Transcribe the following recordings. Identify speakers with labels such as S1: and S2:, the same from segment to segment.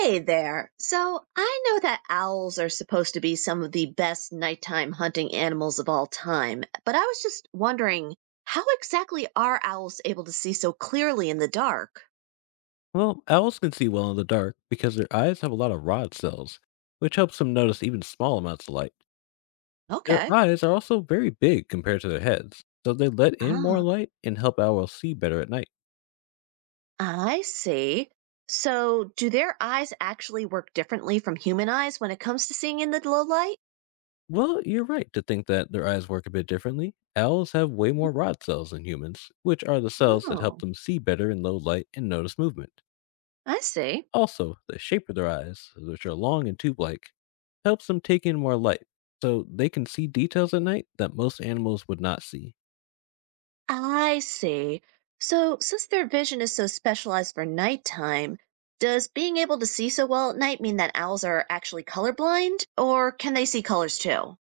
S1: Hey there. So I know that owls are supposed to be some of the best nighttime hunting animals of all time, but I was just wondering how exactly are owls able to see so clearly in the dark?
S2: Well, owls can see well in the dark because their eyes have a lot of rod cells, which helps them notice even small amounts of light. Their
S1: Okay.
S2: eyes are also very big compared to their heads, so they let in more
S1: Ah,
S2: light and help owls see better at night.
S1: I see. So do their eyes actually work differently from human eyes when it comes to seeing in the low light?
S2: Well, you're right to think that their eyes work a bit differently. Owls have way
S1: Mhm.
S2: more rod cells than humans, which are the cells that help
S1: Oh,
S2: them see better in low light and notice movement.
S1: I see.
S2: Also, the shape of their eyes, which are long and tube like, helps them take in more light, so they can see details at night that most animals would not see.
S1: I see. So, since their vision is so specialized for nighttime, does being able to see so well at night mean that owls are actually colorblind, or can they see colors too?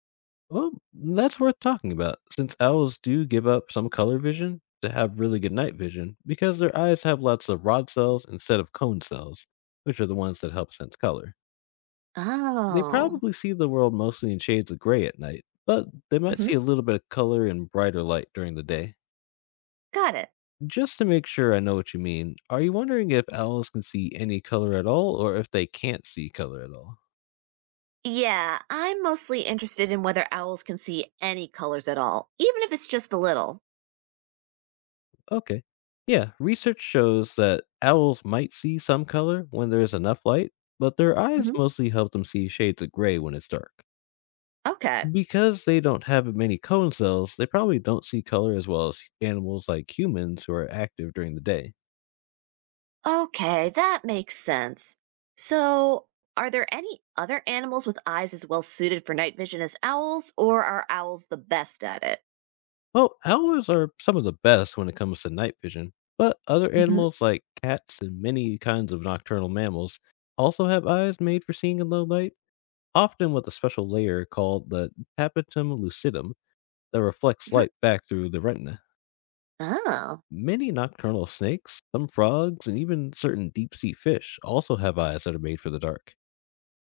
S2: Well, that's worth talking about, since owls do give up some color vision to have really good night vision because their eyes have lots of rod cells instead of cone cells, which are the ones that help sense color. They
S1: Oh,
S2: probably see the world mostly in shades of gray at night, but they might
S1: hmm,
S2: see a little bit of color and brighter light during the day.
S1: got it.
S2: Just to make sure I know what you mean, are you wondering if owls can see any color at all or if they can't see color at all?
S1: Yeah, I'm mostly interested in whether owls can see any colors at all, even if it's just a little.
S2: Okay. Yeah, research shows that owls might see some color when there is enough light, but their eyes
S1: Hmm.
S2: mostly help them see shades of gray when it's dark.
S1: Okay.
S2: Because they don't have many cone cells, they probably don't see color as well as animals like humans who are active during the day.
S1: Okay, that makes sense. So, are there any other animals with eyes as well suited for night vision as owls, or are owls the best at it?
S2: Well, owls are some of the best when it comes to night vision, but other
S1: Hmm.
S2: animals like cats and many kinds of nocturnal mammals also have eyes made for seeing in low light, often with a special layer called the tapetum lucidum that reflects
S1: Hmm.
S2: light back through the retina.
S1: Oh,
S2: Many nocturnal snakes, some frogs, and even certain deep sea fish also have eyes that are made for the dark.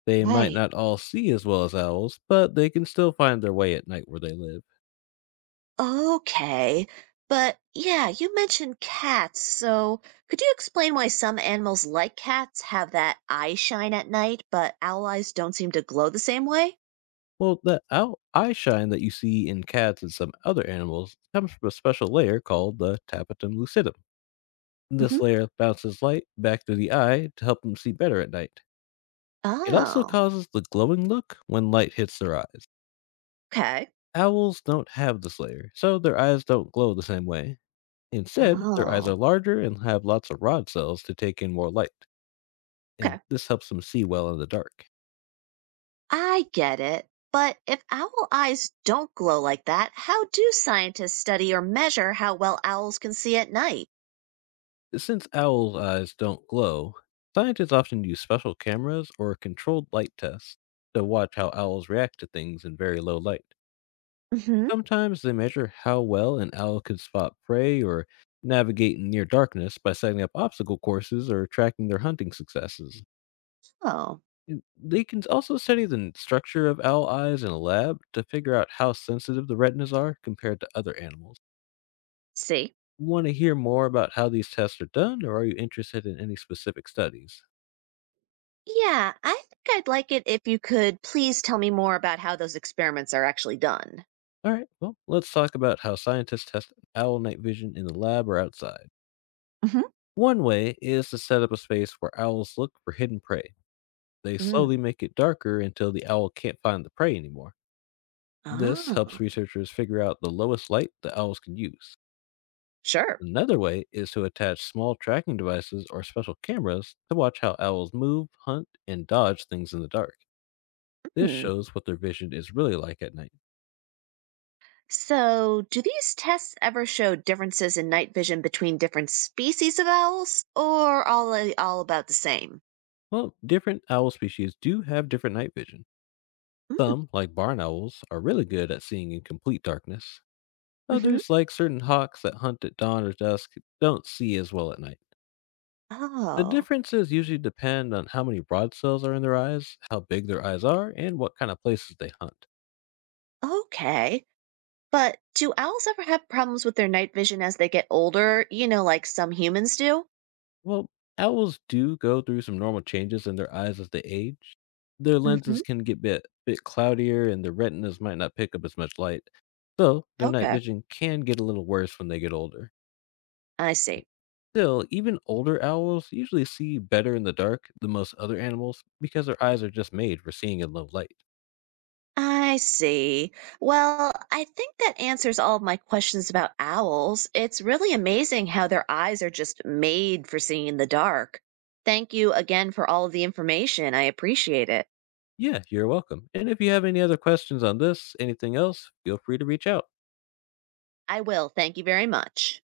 S2: They might
S1: right.
S2: not all see as well as owls, but they can still find their way at night where they live.
S1: Okay. But yeah, you mentioned cats, so could you explain why some animals like cats have that eye shine at night, but owl eyes don't seem to glow the same way?
S2: Well, the owl eye shine that you see in cats and some other animals comes from a special layer called the tapetum lucidum.
S1: Hmm.
S2: This layer bounces light back through the eye to help them see better at night. It also
S1: Oh,
S2: causes the glowing look when light hits their eyes.
S1: okay.
S2: Owls don't have this layer, so their eyes don't glow the same way. Instead, their eyes are
S1: Oh,
S2: larger and have lots of rod cells to take in more light,
S1: okay.
S2: and this helps them see well in the dark.
S1: I get it. But if owl eyes don't glow like that, how do scientists study or measure how well owls can see at night?
S2: Since owls' eyes don't glow, scientists often use special cameras or controlled light tests to watch how owls react to things in very low light.
S1: Hmm.
S2: Sometimes they measure how well an owl can spot prey or navigate in near darkness by setting up obstacle courses or tracking their hunting successes.
S1: Oh,
S2: They can also study the structure of owl eyes in a lab to figure out how sensitive the retinas are compared to other animals.
S1: see?
S2: Want to hear more about how these tests are done, or are you interested in any specific studies?
S1: Yeah, I think I'd like it if you could please tell me more about how those experiments are actually done.
S2: All right, well, let's talk about how scientists test owl night vision in the lab or outside.
S1: Hmm.
S2: One way is to set up a space where owls look for hidden prey. They slowly
S1: Mm.
S2: make it darker until the owl can't find the prey anymore. This helps
S1: Oh,
S2: researchers figure out the lowest light the owls can use.
S1: sure.
S2: Another way is to attach small tracking devices or special cameras to watch how owls move, hunt, and dodge things in the dark. This
S1: Mm.
S2: shows what their vision is really like at night.
S1: So, do these tests ever show differences in night vision between different species of owls, or all they all about the same?
S2: Well, different owl species do have different night vision.
S1: Mm.
S2: Some, like barn owls, are really good at seeing in complete darkness.
S1: Hmm.
S2: Others, like certain hawks that hunt at dawn or dusk, don't see as well at night. The
S1: Oh,
S2: differences usually depend on how many rod cells are in their eyes, how big their eyes are, and what kind of places they hunt.
S1: okay. But do owls ever have problems with their night vision as they get older? You know, like some humans do.
S2: Well, owls do go through some normal changes in their eyes as they age. Their lenses
S1: Hmm.
S2: can get bit cloudier and their retinas might not pick up as much light. So their night
S1: Okay,
S2: vision can get a little worse when they get older.
S1: I see.
S2: Still, even older owls usually see better in the dark than most other animals because their eyes are just made for seeing in low light.
S1: I see. Well, I think that answers all of my questions about owls. It's really amazing how their eyes are just made for seeing in the dark. Thank you again for all of the information. I appreciate it.
S2: Yeah, you're welcome. And if you have any other questions on this, anything else, feel free to reach out.
S1: I will. Thank you very much.